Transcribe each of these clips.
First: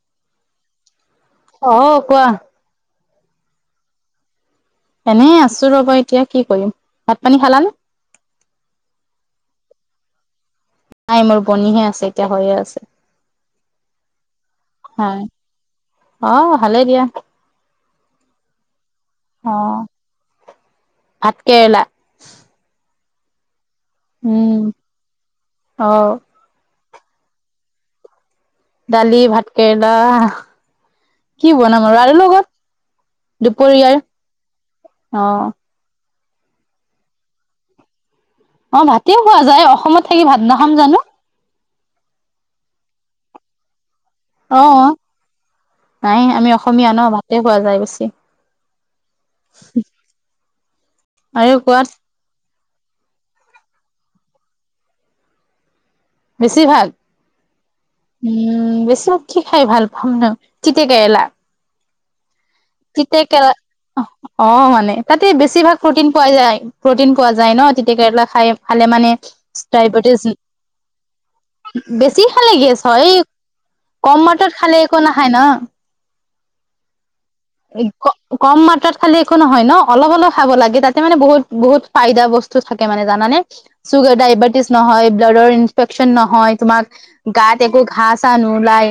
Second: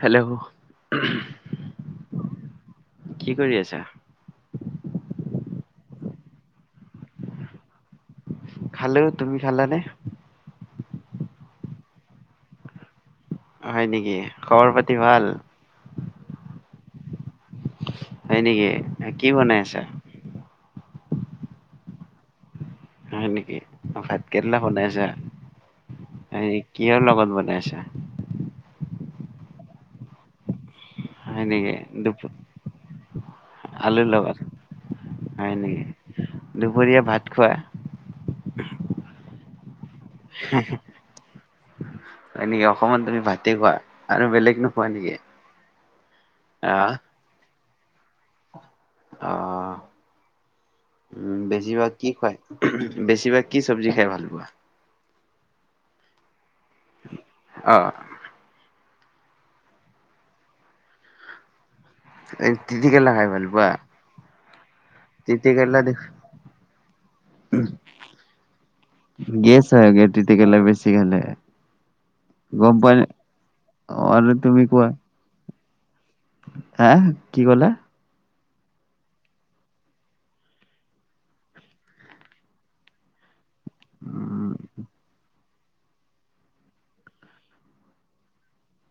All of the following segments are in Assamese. হেল্ল' উমহ অ' কোৱা কি কৰি আছা? এনেই আছো ৰবা এতিয়া কি কৰিম ভাত পানী খালানে? খালো, তুমি খালানে? নাই মোৰ বনিহে আছে এতিয়া হৈয়ে আছে। হয় নেকি, খবৰ পাতি হয় ভাল? অ' ভালেই দিয়া হয় নেকি কি বনাই আছা? অ' ভাত কেৰেলা হয় নেকি অ' ভাত উম, কেৰেলা বনাইছা, অ', হেৰি কিহৰ লগত বনাইছা? দালি ভাত কেৰেলা হয় কি নেকি বনাম আৰু আৰু দুপ লগত দুপৰীয়াৰ আলু লগত অ', হয় নেকি দুপৰীয়া ভাত খোৱা অ' ভাতেও খোৱা যায় অসমত থাকি ভাত নাখাম জানো হয় নেকি অসমত তুমি ভাতে খোৱা আৰু বেলেগ নোখোৱা অ', নেকি নাই আমি অসমীয়া আহ ন ভাতে খোৱা যায় বেছি। অ' উম আৰু কোৱাত বেছিভাগ কি খোৱায়? বেছিভাগ কি চৱজি খাই ভাল পোৱা? বেছি ভাগ অ উম বেছিভাগ কি খাই ভাল পাম ন তিতা কেৰেলা এই তিতা কেৰেলা খাই ভাল পোৱা অ' মানে। তাতে বেছিভাগ তিতিকেৰেলা দেখোন প্ৰটিন পোৱা যায় প্ৰটিন পোৱা যায় ন তিতা কেৰেলা খাই খালে মানে। গেছ হয় গে ডায়বেটিছ তিতা কেৰেলা বেছি খালে। বেছি খালে গম গেছ পোৱা নে হয়, কম আৰু মাত্ৰত খালে একো নাখায় ন। হে কি কলা? কম মাত্ৰাত খালে একো নহয় ন অলপ অলপ খাব লাগে তাতে মানে বহুত বহুত ফাইদা বস্তু থাকে মানে জানানে? চুগাৰ উম ডায়বেটিছ নহয় ব্লাডৰ ইনফেকচন নহয় তোমাৰ গাত একো ঘাঁ চাহ নোলাই,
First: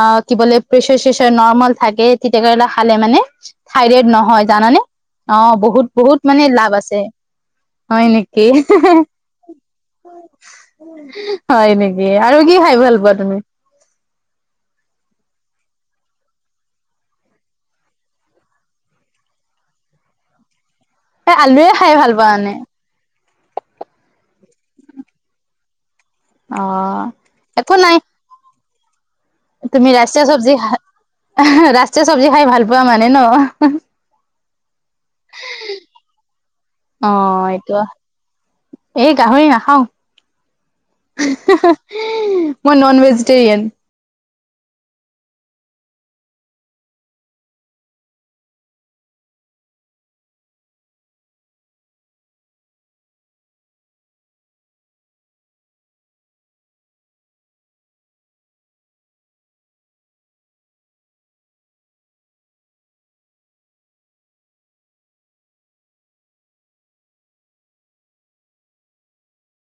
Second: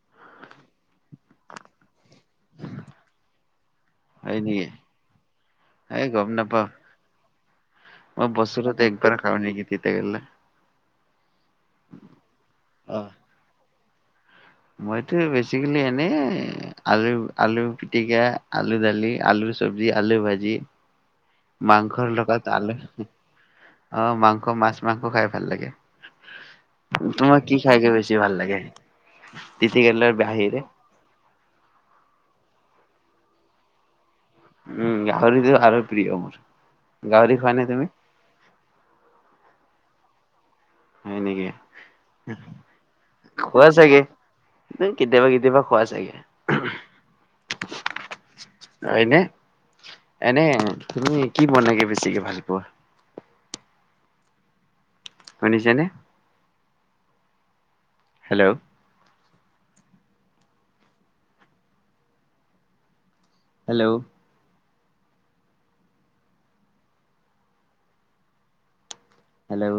অ' কি বোলে প্ৰেচাৰ চেচাৰ নৰ্মেল থাকে তিতা কে খালে মানে থাইৰেড হয় নহয় নেকি জানানে, অ' বহুত এই বহুত গম মানে নাপাও লাভ আছে। হয় মই নেকি বছৰত [unintelligible] একবাৰ খাওঁ নেকি তিতা কেৰেলা হয় নেকি আৰু কি খাই ভাল পোৱা তুমি? মইতো বেছিকেলি এনেই আলু আলু পিটিকা আলু দালি আলু চব্জি আলু ভাজি। এ আলুৱে খাই মাংসৰ ভাল পোৱা মানে? [inaudible] অ' মাংস মাছ মাংস খাই ভাল লাগে, অ তোমাৰ কি একো খাইগে নাই বেছি চি ভাল লাগে? তিতা তুমি কেৰেলাৰ ৰাষ্ট্ৰীয় চব্জি বাহিৰে খাই ৰাষ্ট্ৰীয় চব্জি খাই ভাল পোৱা মানে ন? উম গাহৰিটো আৰু প্ৰিয় মোৰ, অ গাহৰি খোৱা নে এইটো তুমি? এই গাহৰি নাখাও। হয় নেকি, মই নন ভেজিটেৰিয়ান খোৱা চাগে? ন কেতিয়াবা কেতিয়াবা খোৱা চাগে? হয়নে, এনে তুমি কি বনাগে বেছিকে ভাল পোৱা? শুনিছানে? হেল্ল'। হেল্ল'। হেল্ল'।